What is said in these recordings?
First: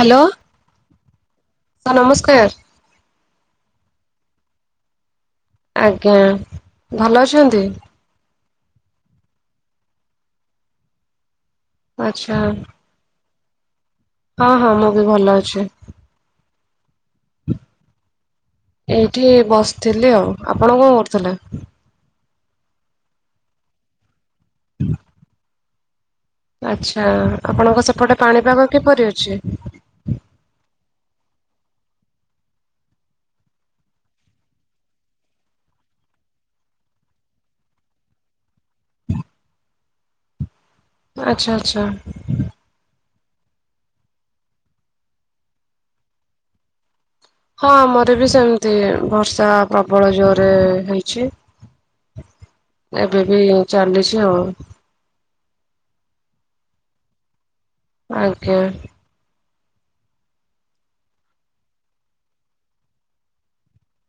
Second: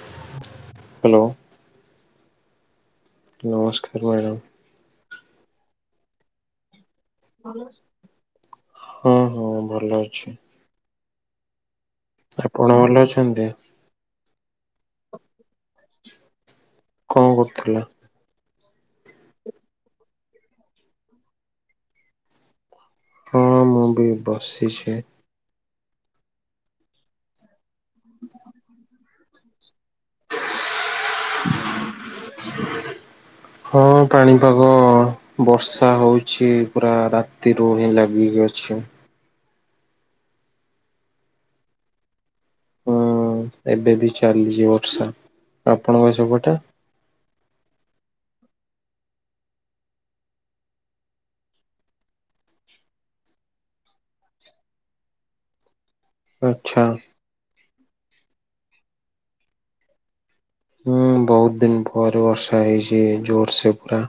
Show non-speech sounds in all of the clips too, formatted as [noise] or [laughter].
Hello hello sir ନମସ୍କାର। ନମସ୍କାର madam. ଆଜ୍ଞା। ଭଲ ଅଛନ୍ତି ହଁ ହଁ ଭଲ ଅଛି। ଆଚ୍ଛା ଆପଣ ଭଲ ଅଛନ୍ତି? ହଁ ହଁ ମୁଁ ବି ଭଲ ଅଛି। କଣ କରୁଥିଲ? ଏଇଠି ବସିଥିଲି ଆଉ। ଆପଣ କଣ କରୁଥିଲେ? ହଁ ମୁଁ ବି ବସିଚି। ଆଚ୍ଛା ଆପଣଙ୍କ ସେପଟେ ପାଣିପାଗ କିପରି ଅଛି? ହଁ ପାଣି ପାଗ ବର୍ଷା ହଉଚି ପୁରା ରାତିରୁ ହିଁ ଲାଗିକି ଅଛି ଆଚ୍ଛା ଆଚ୍ଛା। ହୁଁ ଏବେ ବି ଚାଲିଚି ବର୍ଷା ଆପଣଙ୍କ ସେପଟେ? ହଁ ଆମର ବି ସେମିତି ବର୍ଷା ପ୍ରବଳ ଜୋରରେ ହେଇଚି ଏବେ ବି ଚାଲିଚି ଆଉ ଆଚ୍ଛା। ଆଜ୍ଞା। ହୁଁ ବହୁତ ଦିନ ପରେ ବର୍ଷା ହେଇଚି ଜୋର୍ ସେ ପୁରା।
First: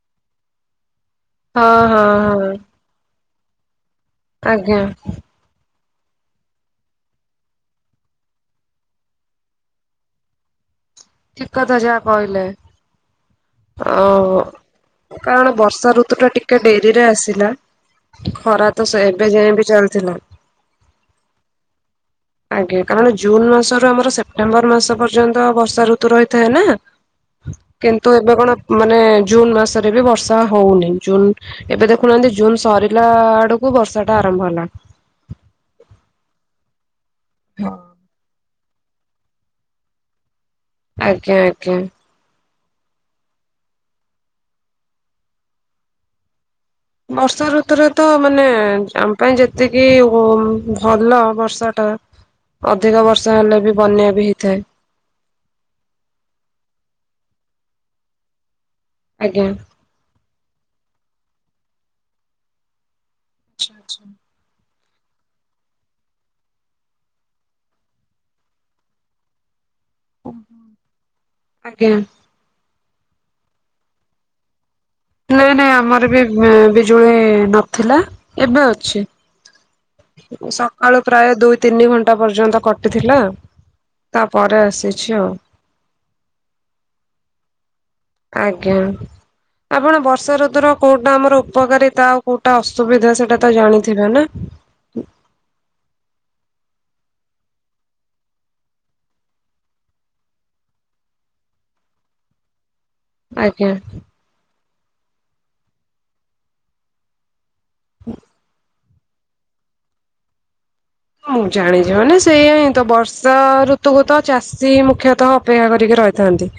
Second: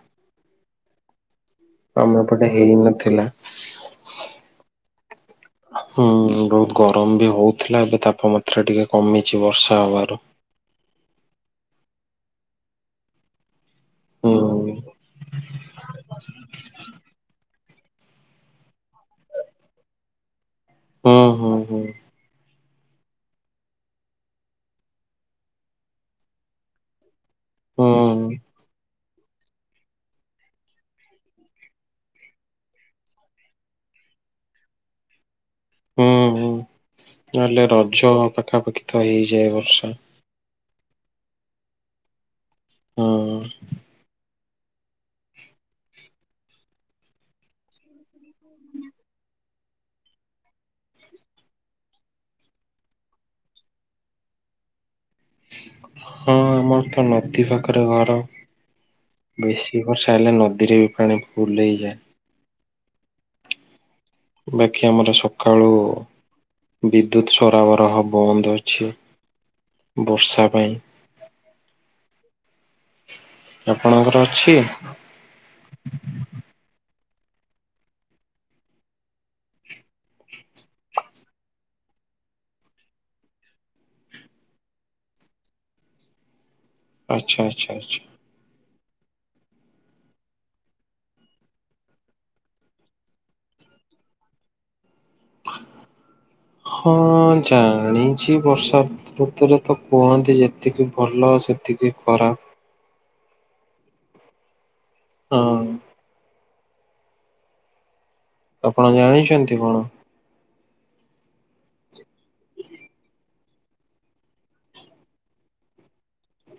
ହଁ ହଁ ଆମେ ହଁ। ଏପଟେ ହେଇନଥିଲା। ଆଜ୍ଞା। ହୁଁ ବହୁତ ଗରମ ବି ହଉଥିଲା ଏବେ ତାପମାତ୍ରା ଟିକେ କମିଚି ବର୍ଷା ହବାରୁ। ଠିକ୍ କଥା ଯାହା କହିଲେ ଅ ହୁଁ କାରଣ ବର୍ଷା ଋତୁ ଟା ଟିକେ ଡେରିରେ ଆସିଲା। ଖରା ତ ସେ ଏବେ ଯାଏ ବି ଚାଲିଥିଲା। ହୁଁ ହୁଁ ହୁଁ ଆଜ୍ଞା କାରଣ ଜୁନ୍ ମାସରୁ ଆମର ସେପ୍ଟେମ୍ବର ମାସ ପର୍ଯ୍ୟନ୍ତ ବର୍ଷା ଋତୁ ରହିଥାଏ ନା? ହୁଁ କିନ୍ତୁ ଏବେ କଣ ମାନେ ଜୁନ୍ ମାସରେ ବି ବର୍ଷା ହଉନେଇଁ। ଜୁନ ଏବେ ଦେଖୁନାହାନ୍ତି। ଜୁନ ସରିଲା ଆଡକୁ ବର୍ଷା ଟା ଆରମ୍ଭ ହେଲା। ହୁଁ ହୁଁ ନହେଲେ ରଜ ପାଖାପାଖି ତ ହେଇଯାଏ ବର୍ଷା। ଆଜ୍ଞା ଆଜ୍ଞା। ହୁଁ। ବର୍ଷା ଋତୁରେ ତ ମାନେ ଆମ ପାଇଁ ଯେତିକି ଓ ଭଲ ବର୍ଷା ଟା ଅଧିକ ବର୍ଷ ହେଲେ ବି ବନ୍ୟା ବି ହେଇଥାଏ। ହଁ ଆମର ତ ନଦୀ ପାଖରେ ଘର ଆଜ୍ଞା। ବେଶୀ କେ ବର୍ଷା ହେଲେ ନଦୀରେ ବି ପାଣି ଫୁଲ ହେଇଯାଏ। ଆଚ୍ଛା ଆଚ୍ଛା। ବାକି ଆମର ସକାଳୁ ବିଦ୍ୟୁତ୍ ସରାବର ହବ ବନ୍ଦ ଅଛି। ବର୍ଷା ପାଇଁ। ଆଜ୍ଞା ଆପଣଙ୍କର ଅଛି? ନାଇଁ ନାଇଁ ଆମର ବି ଉଁ ବିଜୁଳି ନଥିଲା ଏବେ ଅଛି। ଉଁ ସକାଳୁ ପ୍ରାୟେ ଦୁଇ ତିନି ଘଣ୍ଟା ପର୍ଯ୍ୟନ୍ତ କଟିଥିଲା। ତାପରେ ଆସିଛି ଆଉ। ଆଚ୍ଛା ଆଚ୍ଛା ଆଚ୍ଛା। ଆଜ୍ଞା। ଆପଣ ବର୍ଷା ଋତୁର କୋଉଟା ଆମର ଉପକାରିତା ଆଉ କୋଉଟା ଅସୁବିଧା ସେଟା ତ ଜାଣିଥିବେ ନା? ହଁ ଜାଣିଛି ବର୍ଷା ଋତୁରେ ତ କୁହନ୍ତି ଯେତିକି ଭଲ ସେତିକି ଖରାପ। ଆଜ୍ଞା। ହଁ। ହୁଁ। ଆପଣ ଜାଣିଛନ୍ତି କଣ? ହଁ ମୁଁ ଜାଣିଛି ମାନେ ସେଇଆ ହିଁ ତ ବର୍ଷା ଋ ଋତୁ କୁ ତ ଚାଷୀ ମୁଖ୍ୟତଃ ଅପେକ୍ଷା କରିକି ରହିଥାନ୍ତି।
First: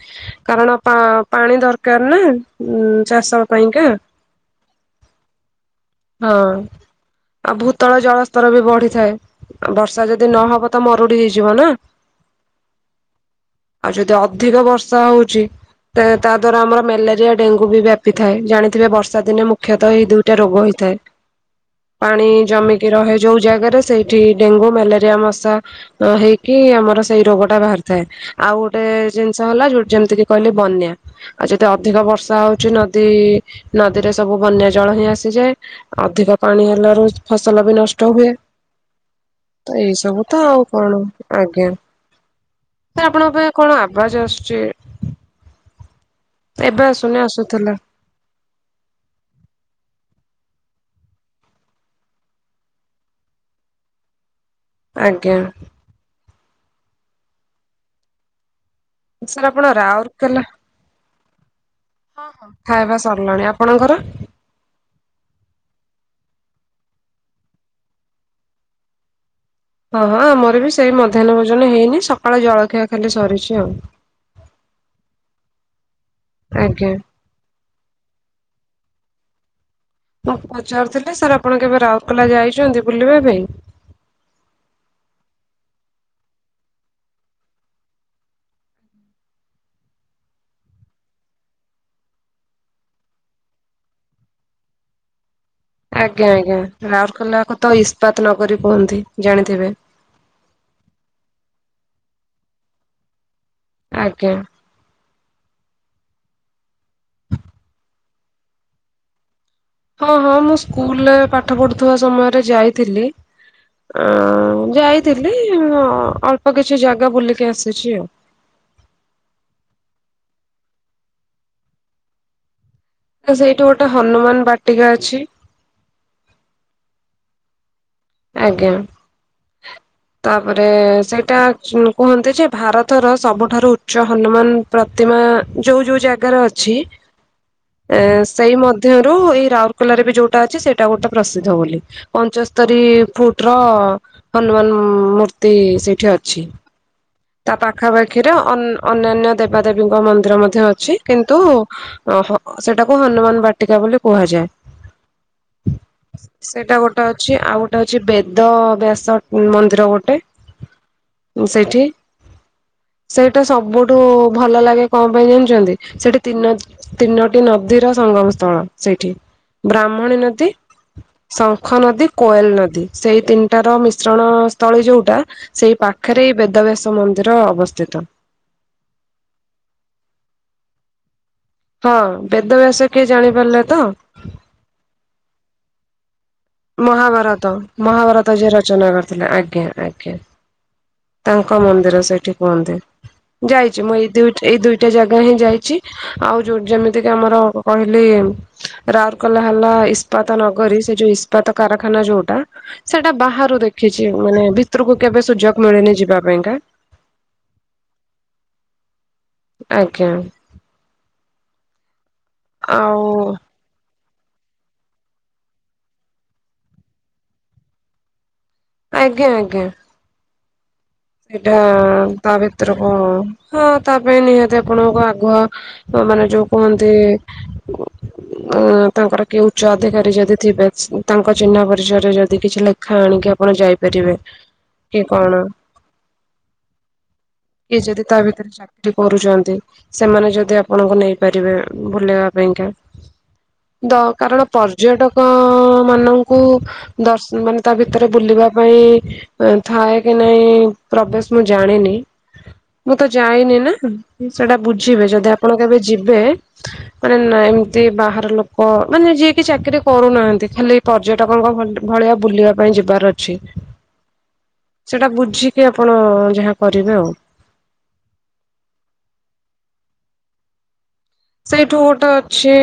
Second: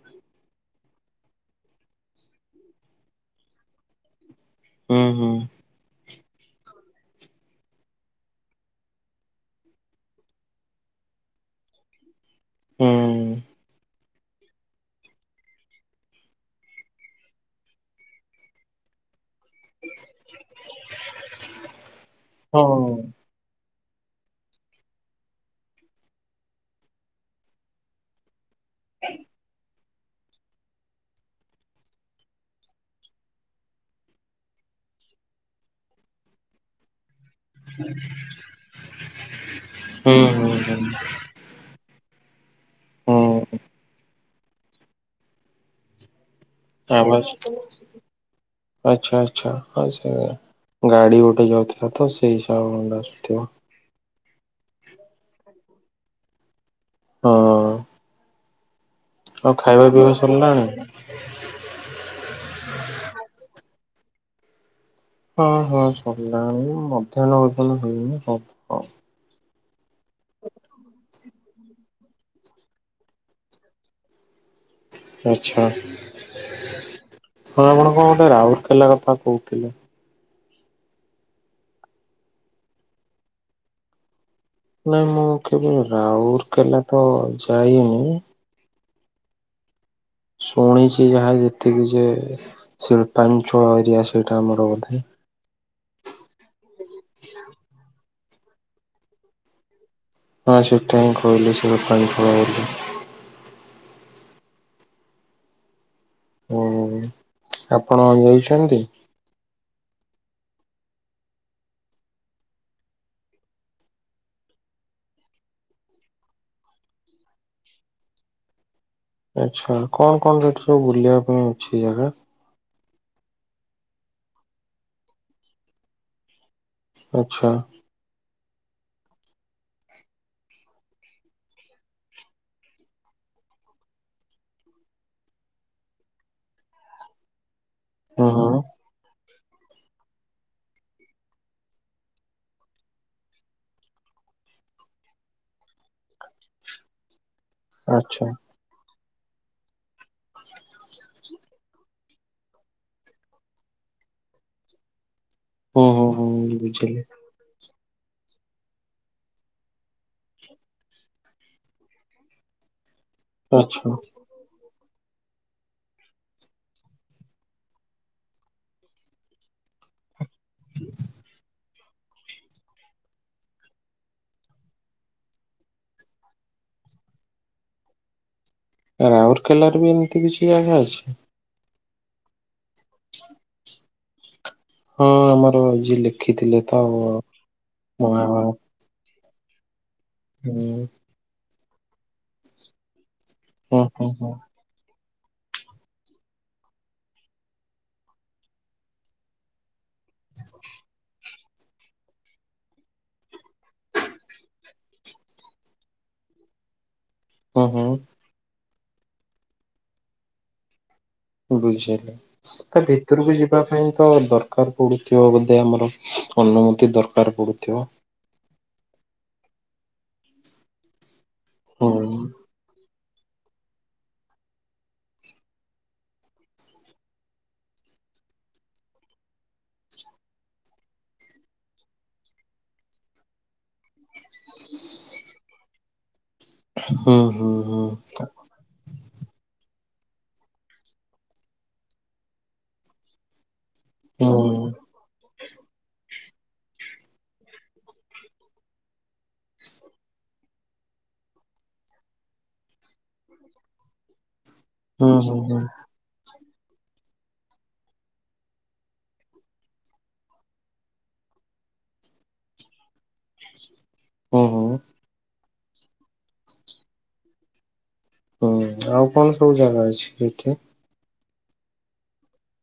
କାରଣ ପା ପାଣି ଦରକାର ନା ଉଁ ଚାଷ ପାଇଁକା। ହୁଁ ହୁଁ। ହଁ। ଆଉ ଭୂତଳ ଜଳସ୍ତର ବି ବଢିଥାଏ ବର୍ଷା ଯଦି ନହବ ତ ମରୁଡି ହେଇଯିବ ନା? [inaudible] ହୁଁ। ଆଉ ଯଦି ଅଧିକ ବର୍ଷା ହଉଛି ଏ ତା ଦ୍ଵାରା ଆମର ମ୍ୟାଲେରିଆ ଡେଙ୍ଗୁ ବି ବ୍ୟାପିଥାଏ। ଜାଣିଥିବେ ବର୍ଷା ଦିନେ ମୁଁ ମୁଖ୍ୟତଃ ଏଇ ଦୁଇଟା ରୋଗ ହେଇଥାଏ ପାଣି ଜମିକି ହଁ। ରହେ। ଯୋଉ ଜାଗାରେ ସେଇଠି ଡେଙ୍ଗୁ ମ୍ୟାଲେରିଆ ମଶା ଅ ହେଇକି ଆମର ସେଇ ରୋଗଟା ବାହାରି ଥାଏ। ଆଉ ଗୋଟେ ଜିନିଷ ହେଲା ଯୋଉ ଯେମିତି କିି କହିଲେ ବନ୍ୟା। ଆଉ ଯଦି ଅଧିକ ବର୍ଷା ହଉଛି ନଦୀ ନଦୀରେ ସବୁ ବନ୍ୟା ଜଳ ହିଁ ଆସିଯାଏ। ଅଧିକ ପାଣି ହେଲାରୁ ଫସଲ ବି ନଷ୍ଟ ହୁଏ ତ ଏଇ ହୁଁ ସବୁ ତ ହୁଁ ଆଉ ହୁଁ କଣ। ଆଜ୍ଞା। ଏ ଆପଣଙ୍କ ହୁଁ ପାଖେ କଣ ଆବାଜ ଆସୁଛି? ଏବେ ଆସୁନି ଆବାଜ। ଆସୁଥିଲା। ଆଚ୍ଛା ଆଚ୍ଛା ହଁ ସେୟା ଗାଡ଼ି ଗୋଟେ ଯାଉଥିଲା ତ ସେଇ ସାଉଣ୍ଡ ଆସୁଥିବ। ଆଜ୍ଞା। ହଁ। ସାର୍ ଆପଣ ପିଇବା ରାଉର କେଲା। ସରିଲାଣି? ଖାଇବା ସରିଲାଣି ଆପଣଙ୍କର। ହଁ ହଁ ସରିଲାଣି ମଧ୍ୟାହ୍ନ ଭୋଜନ ହେଇନି ହବ। ହଁ ହଁ ଆମର ବି ସେଇ ମଧ୍ୟାହ୍ନ ଭୋଜନ ହେଇନି ସକାଳ ଜଳଖିଆ ଖାଲି ସରିଛି ଆଉ। ଆଚ୍ଛା। ଆଜ୍ଞା। ହଁ ଆପଣ କଣ ଗୋଟେ ରାଉଲକେଲା କଥା କହୁଥିଲେ। ମୁଁ ପଚାରୁଥିଲି ସାର୍ ଆପଣ କେବେ ରାଉରକେଲା ଯାଇଛନ୍ତି ବୁଲିବା ପାଇଁ? ନାଇଁ ମୁଁ କେବେ ରାଉରକେଲା ତ ଯାଇନି। ଶୁଣିଛି ଯାହା ଯେତିକି ଯେ ଶିଳ୍ପାଞ୍ଚଳ ଏରିଆ ସେଇଟା ଆମର ବଧେ। ଆଜ୍ଞା ଆଜ୍ଞା ରାଉରକେଲା କୁ ତ ଇସ୍ପାତ ନଗରୀ କୁହନ୍ତି ଜାଣିଥିବେ। ହଁ ସେଟା ମୁଁ କହିଲି ସେ ପାଣି [unintelligible] ଆଜ୍ଞା। ଉଁ ହୁଁ ଆପଣ ଯାଇଛନ୍ତି। ହଁ ହଁ ମୁଁ ସ୍କୁଲରେ ପାଠ ପଢୁଥିବା ସମୟରେ ଯାଇଥିଲି। ଅ ଯାଇଥିଲି ଅଁ ଅଳ୍ପ କିଛି ଜାଗା ବୁଲିକି ଆସିଛି ଆଉ। ଆଚ୍ଛା। କଣ କଣ ସେଠି ସବୁ ବୁଲିବା ପାଇଁ ଅଛି ଜାଗା? ତ ସେଇଠି ଗୋଟେ ହନୁମାନ ବାଟିକା ଅଛି। ଆଚ୍ଛା। ଆଜ୍ଞା। ତାପରେ ସେଇଟା ଉଁ କୁହନ୍ତି ଯେ ଭାରତର ସବୁଠାରୁ ଉଚ୍ଚ ହନୁମାନ। ପ୍ରତିମା ଯୋଉ ଯୋଉ ଜାଗାର ଅଛି। ଏ ହୁଁ ସେଇ ହୁଁ ମଧ୍ୟରୁ ଏଇ ରାଉରକେଲାରେ ବି ଯୋଉଟା ଅଛି ସେଇଟା ଗୋଟେ ପ୍ରସିଦ୍ଧ ବୋଲି ପଞ୍ଚସ୍ତ ରି ଫୁଟ ର ହନୁମାନ ଉଁ ମୂର୍ତ୍ତି ସେଇଠି ଅଛି। ତା ଆଚ୍ଛା ପାଖାପାଖିରେ ଅନ ଅନ୍ୟାନ୍ୟ ଦେବାଦେବୀଙ୍କ ମନ୍ଦିର ମଧ୍ୟ ଅଛି କିନ୍ତୁ। ଅ ହଁ ସେଟାକୁ ହନୁମାନ ବାଟିକା ବୋଲି କୁହାଯାଏ। ହୁଁ ହୁଁ ସ ହୁଁ ସେଇଟା ବୁଝିଲି ଗୋଟେ ଅ ଅଛି ଆଉ ଗୋଟେ ଅଛି ବେଦ ବ୍ୟାସ ଉଁ ମନ୍ଦିର ଗୋଟେ ଉଁ ସେଇଠି। ସେଇଟା ଆଚ୍ଛା। ସବୁଠୁ ଭଲ ଲାଗେ କଣ ପାଇଁ ଜାଣିଛନ୍ତି ସେଇଠି ତିନ ତିନୋଟି ନଦୀର ସଂଙ୍ଗମ ସ୍ଥଳ ସେଇଠି ବ୍ରାହ୍ମଣୀ ନଦୀ ସ ଶଙ୍ଖ ନଦୀ, କୋଏଲ ନଦୀ ସେଇ ତିନିଟାର ମିଶ୍ରଣ ସ୍ଥଳୀ ଯଉଟା। ସେଇ ପାଖରେ ବେଦ ବ୍ୟାସ ମନ୍ଦିର ଅବସ୍ଥିତ। ରାଉରକେଲାର ବି ଏମିତି କିଛି ଜାଗା ଅଛି। ହଁ ବେଦ ବ୍ୟାସ କିଏ ଜାଣିପାରିଲେ ତ? ହଁ ଆମର ଯିଏ ଲେଖିଥିଲେ। ତ ମହାଭାରତ ମହାଭାରତ ଯିଏ ରଚନା କରିଥିଲେ। ଆଜ୍ଞା ଆଜ୍ଞା। ହୁଁ। ତାଙ୍କ ମନ୍ଦିର ସେଇଠି କୁହନ୍ତି ଯାଇଛି ହୁଁ ମୁଁ ଏଇ ହୁଁ ହୁଁ ଦୁଇ ଦୁଇଟା ଜାଗା ହିଁ ଯାଇଛି। ଆଉ ଯୋଉ ଯେମିତି କି ଆମର କ-କହିଲି ରାଉର କେଲା ହେଲା ଇସ ପତା ନ କରି ସେ ଯୋ କାରଖାନା ଯୋଉଟା ସେଇଟା ବାହାରୁ ଦେଖିଛି ମାନେ ଭିତରକୁ କେବେ ସୁଯୋଗ ମରନେ ଯିବା ପାଇଁକାା ଓହୋ ଆଜ୍ଞା ବୁଝିଲେ ତା ଆଉ ଭିତରକୁ ଯ ପାଇଁ ତ ଦରକାର ପଡୁଥିବ ବୋଧେ ଆମର ଅନୁମତି ଦରକାର ପଡୁଥିବ ଆଜ୍ଞା ଆଜ୍ଞା ସେଇଟା ହୁଁ ତାବ ୍ର କଣ ହଁ ତା ପାଇଁ ନିହାତି ଆପଣଙ୍କ ଆଗୁଆ ମାନେ ଯୋଉ କୁହନ୍ତି [inaudible] ଉ ତାଙ୍କର କି ଉଚ୍ଚ ଅଧିକାରୀ ଯଦି ଥିବେ ତାଙ୍କ ଚିହ୍ନ ପରିଚୟ ରେ ଯଦି କିଛି ଲ ପାଖା ଆଣିକି ଆପଣ ଯାଇପାରିବେ କି କଣ ହୁଁ ହୁଁ ଏ ହୁଁ ଯଦି ତା ଭିତରେ ଚାକିରି କରୁଛନ୍ତି ସେମାନେ ଯଦି ଆପଣଙ୍କୁ ନେଇପାରିବେ ବୁଲେଇବା ପାଇଁକା। ଦ ହୁଁ କାରଣ ପର୍ଯ୍ୟଟକମାନଙ୍କୁ ଦର୍ଶନ ମାନେ ତା ଭିତରେ ବୁଲିବା ପାଇଁ ଥାଏ କି ନାଇଁ। ପ୍ରବେଶ ମୁଁ ଜାଣିନି ମୁଁ ତ ଯାଇନି ନା ସେଇଟା ବୁଝ ଯିବେ ହୁଁ ଯଦି ହୁଁ ଆପଣ ହୁଁ କେବେ ଯିବେ ମାନେ ନା ଏମିତି ବାହାର ଲୋକ ମାନେ ଯିଏକି ଚାକିରି କରୁନାହାନ୍ତି ଖାଲି ପର୍ଯ୍ୟଟକଙ୍କ ଭଳିଆ ବୁଲିବା ପାଇଁ ଯିବାର ଅଛି। ଓହୋ। ସେଇଟା ବୁଝିକି ଆପଣ ଯାହା କରିବେ ଆଉ। ହୁଁ। ଆଉ କଣ ସବୁ ଜାଗା ଅଛି ଏଠେ? ସେଇଠୁ ଗୋଟେ ଅଛି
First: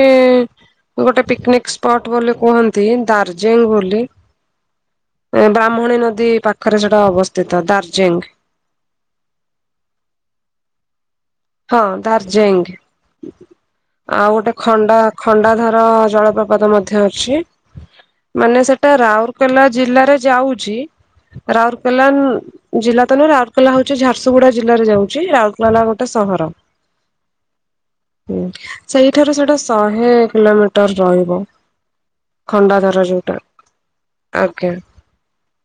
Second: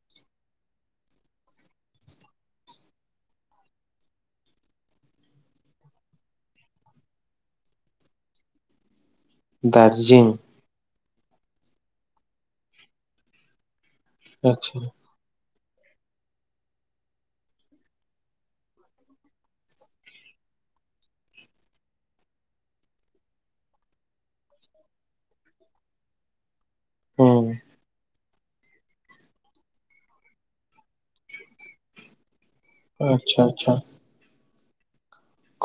ଗୋଟେ ପିକନିକ ସ୍ପଟ ବୋଲି କୁହନ୍ତି ଦାର୍ଜିଲିଂ ବୋଲି। ବ୍ରାହ୍ମଣୀ ନଦୀ ପାଖରେ ସେଟା ଅବସ୍ଥିତ ଦାର୍ଜିଲିଂ। ଦାର୍ଜିଂ? ହଁ ଦାର୍ଜିଲିଂ ଆଉ ଗୋଟେ ଆଚ୍ଛା। ଖଣ୍ଡା ଖଣ୍ଡାଧର ଜଳପ୍ରପାତ ମଧ୍ୟ ଅଛି। ମାନେ ସେଟା ରାଉରକେଲା ଜିଲ୍ଲାରେ ଯାଉଛି। ରାଉରକେଲା ଜିଲ୍ଲା ତ ନୁହେଁ ରାଉରକେଲା ହଉଛି ଝାରସୁଗୁଡା ଜିଲ୍ଲାରେ ଯାଉଛି ରାଉରକେଲା। ଗୋଟେ ସହର। ହଁ। ହୁଁ ସେଇଠାରୁ ସେଇଟା ଶହେ କିଲୋମିଟର ରହିବ। ଖଣ୍ଡାଧର ଯଉଟା ଆଚ୍ଛା ଆଜ୍ଞା।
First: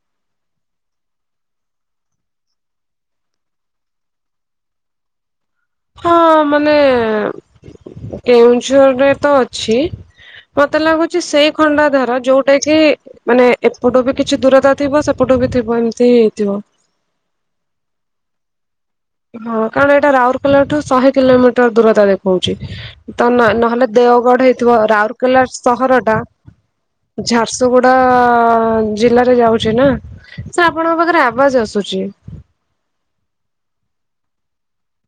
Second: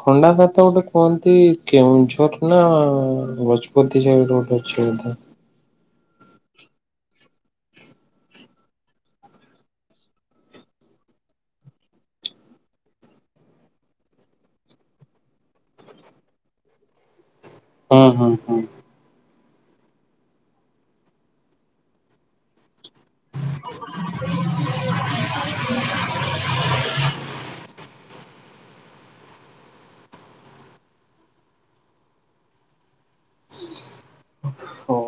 ଖଣ୍ଡାଧର ତ ଗୋଟେ କୁହନ୍ତି କେଉଁଝର ନା ଗଜପତି ଯାଏଁ ଗୋଟେ ଥାଏ। ହଁ ମାନେ କେଉଁଝରରେ ତ ଅଛି। ମତେ ଲାଗୁଛି ସେଇ ଖଣ୍ଡା ଧାର ଯୋଉଟା କି ମାନେ ଏପଟୁ ବି କିଛି ଦୂରତା ଥିବ ସେପଟୁ ବି ଥିବ ଏମିତି ହିଁ ହେଇଥିବ। ହଁ ହଁ ହଁ। ହଁ କାରଣ ଏଇଟା ରାଉରକେଲାଠୁ ଶହେ କିଲୋମିଟର ଦୂରତା ଦେଖଉଛି। ତ ନହେଲେ ଦେଓଗଡ ହେଇଥିବ ରାଉରକେଲା ସହର ଟା। ଝାରସୁଗୁଡା-ଆ-ଆ-ଆ ଜିଲ୍ଲାରେ ଯାଉଛି ନା? ସାର୍ ଆପଣଙ୍କ ପାଖରେ ଆବାଜ ଆସୁଛି। ହଉ।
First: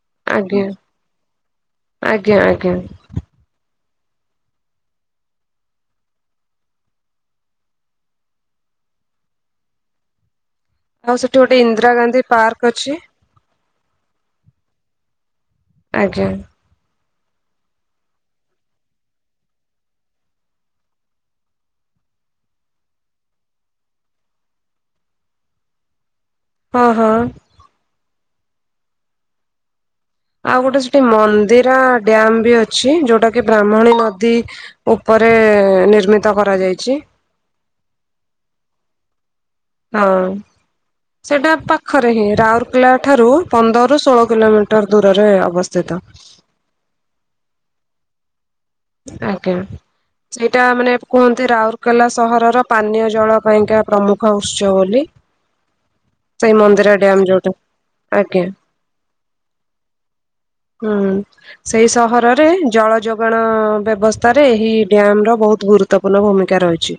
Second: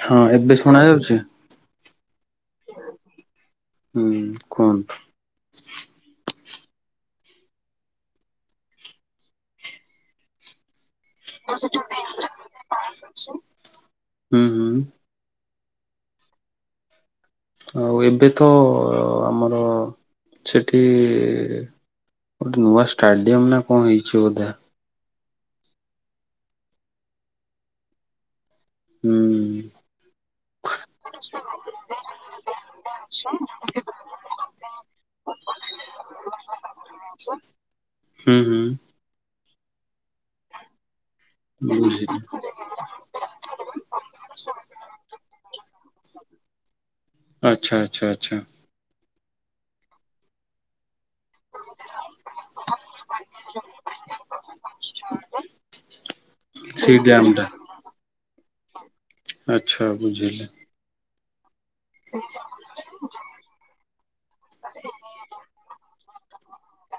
ହଁ ଏବେ ଆଜ୍ଞା। ଶୁଣା ଯାଉଛି? ଆଜ୍ଞା ଆଜ୍ଞା। ହୁଁ କୁହନ୍ତୁ। ଆଉ ସେଠି ଗୋଟେ ଇନ୍ଦିରା ଗାନ୍ଧୀ ପାର୍କ ଅଛି। ହୁଁ ହୁଁ। ଆଜ୍ଞା। ଆଉ ଏବେ ତ-ଅ-ଅ-ଅ ଆମର ସେଠି-ଇ-ଇ-ଇ ଗୋଟେ ନୂଆ ଷ୍ଟାଡିୟମ ନା କଣ ହେଇଛି ବୋଧେ। ହଁ ହଁ। ହୁଁ। ଆଉ ଗୋଟେ ସେଠି ମନ୍ଦିର ଡ୍ୟାମ ବି ଅଛି ଯୋଉଟା କି ବ୍ରାହ୍ମଣୀ ନଦୀ ଉପରେ-ଏ-ଏ-ଏ ନିର୍ମିତ କରାଯାଇଛି। ହୁଁ ହୁଁ। ହଉ। ସେଟା ପାଖରେ ବୁଝିଲି ହିଁ ରାଉରକେଲା ଠାରୁ ପନ୍ଦରରୁ ଷୋହଳ କିଲୋମିଟର ଦୂରରେ ଅବସ୍ଥିତ। ଆଚ୍ଛା ଆଚ୍ଛା ଆଚ୍ଛା। ଆଜ୍ଞା ସେଇଟା ମାନେ କୁହନ୍ତି ରାଉରକେଲା ସହରର ପାନୀୟ ଜଳ ପାଇଁକା ପ୍ରମୁଖ ଉତ୍ସ ବୋଲି? ସାଇ ମନ୍ଦିର ସେଇ ଡ୍ୟାମ ଡ୍ୟାମ୍ ଟା। ଯୋଉଟା ଆଜ୍ଞା। ଆଚ୍ଛା ବୁଝିଲି। ହୁଁ ସେଇ ସହରରେ ଜଳ ଯୋଗାନ୍ ଅ-ଅ-ଅ ବ୍ୟବସ୍ଥାରେ ଏହି ଡ୍ୟାମ୍ ର ବହୁତ ଗୁରୁତ୍ୱପୂର୍ଣ୍ଣ ଭୂମିକା ରହିଛି।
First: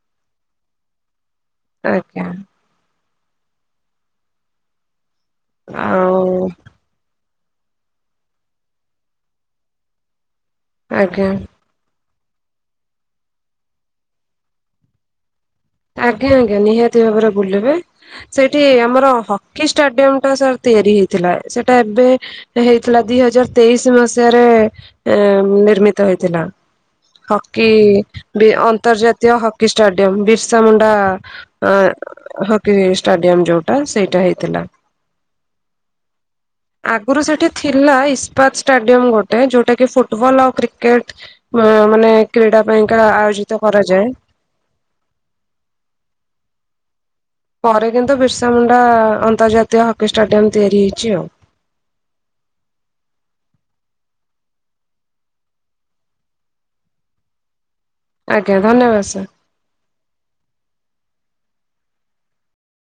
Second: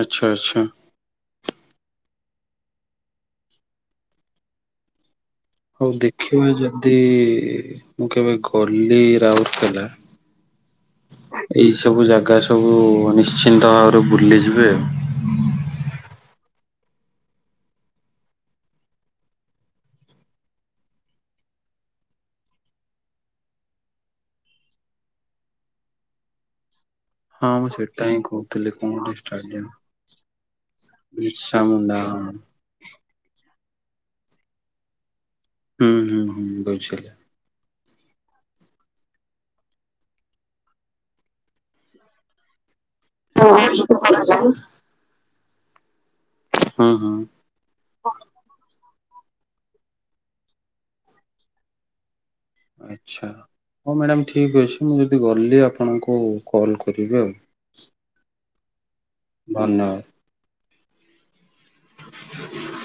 ଆଚ୍ଛା ଆଚ୍ଛା। ଆଜ୍ଞା। ହଉ ଦେଖିବା ଆଉ ଯଦି-ଇ-ଇ-ଇ ମୁଁ କେବେ ଗଲି ରାଉରକେଲା ଆଜ୍ଞା। ଏଇ ସବୁ ଜାଗା ସବୁ-ଉ-ଉ-ଉ ନିଶ୍ଚିନ୍ତ ଭାବରେ ବୁଲିଯିବେ ଆଉ। ଆଜ୍ଞା ଆଜ୍ଞା ନିହାତି ଭାବରେ ବୁଲିବେ। ସେଇଠି ଆମର ହକି ଷ୍ଟାଡିୟମ ଟା ସାର୍ ତିଆରି ହେଇଥିଲା ସେଟା ଏବେ ହେଇଥିଲା ଦି ହଜାର ତେଇଶି ମସିହାରେ-ଏ-ଏ-ଏ ଏ-ଏ ନିର୍ମିତ ହେଇଥିଲା। ହଁ ମୁଁ ସେଟା ହିଁ ହକି-ଇ-ଇ ବି କହୁଥିଲି କଣ ଗୋଟେ ଅନ୍ତର୍ଜାତୀୟ ହକି ଷ୍ଟାଡିୟମ ବିସ୍ ବିର୍ସାମୁଣ୍ଡା ବିର୍ସା ମୁଣ୍ଡା ହଁ। ଆଁ ହକି ଷ୍ଟାଡିୟମ ଯୋଉଟା ସେଇଟା ହେଇଥିଲା। ହୁଁ ହୁଁ ବୁଝିଲି। ଆଗରୁ ସେଠି ଥିଲା ଇସ୍ପାତ ଷ୍ଟାଡିୟମ ଗୋଟେ ଯୋଉଟା କି ଫୁଟବଲ ଆଉ କ୍ରିକେଟ ଉ-ଉ-ଉ ମାନେ କ୍ରୀଡ଼ା ପାଇଁ କା ଆ [inaudible] ହଁ ହଁ। ପରେ କିନ୍ତୁ ବିର୍ସାମୁଣ୍ଡା-ଆ-ଆ-ଆ ଅନ୍ତର୍ଜାତୀୟ ହକି ଷ୍ଟାଡିୟମ ତିଆରି ହେଇଛି ଆଉ। ଆଚ୍ଛା ହଉ ମ୍ୟାଡ଼ାମ୍ ଠିକ୍ ଅଛି। ମୁଁ ଯଦି ଗଲି ଆପଣଙ୍କୁ କଲ୍ କରିବି ଆଉ। ଆଜ୍ଞା ଧନ୍ୟବାଦ ସାର୍। ଧନ୍ୟବାଦ୍। [inaudible]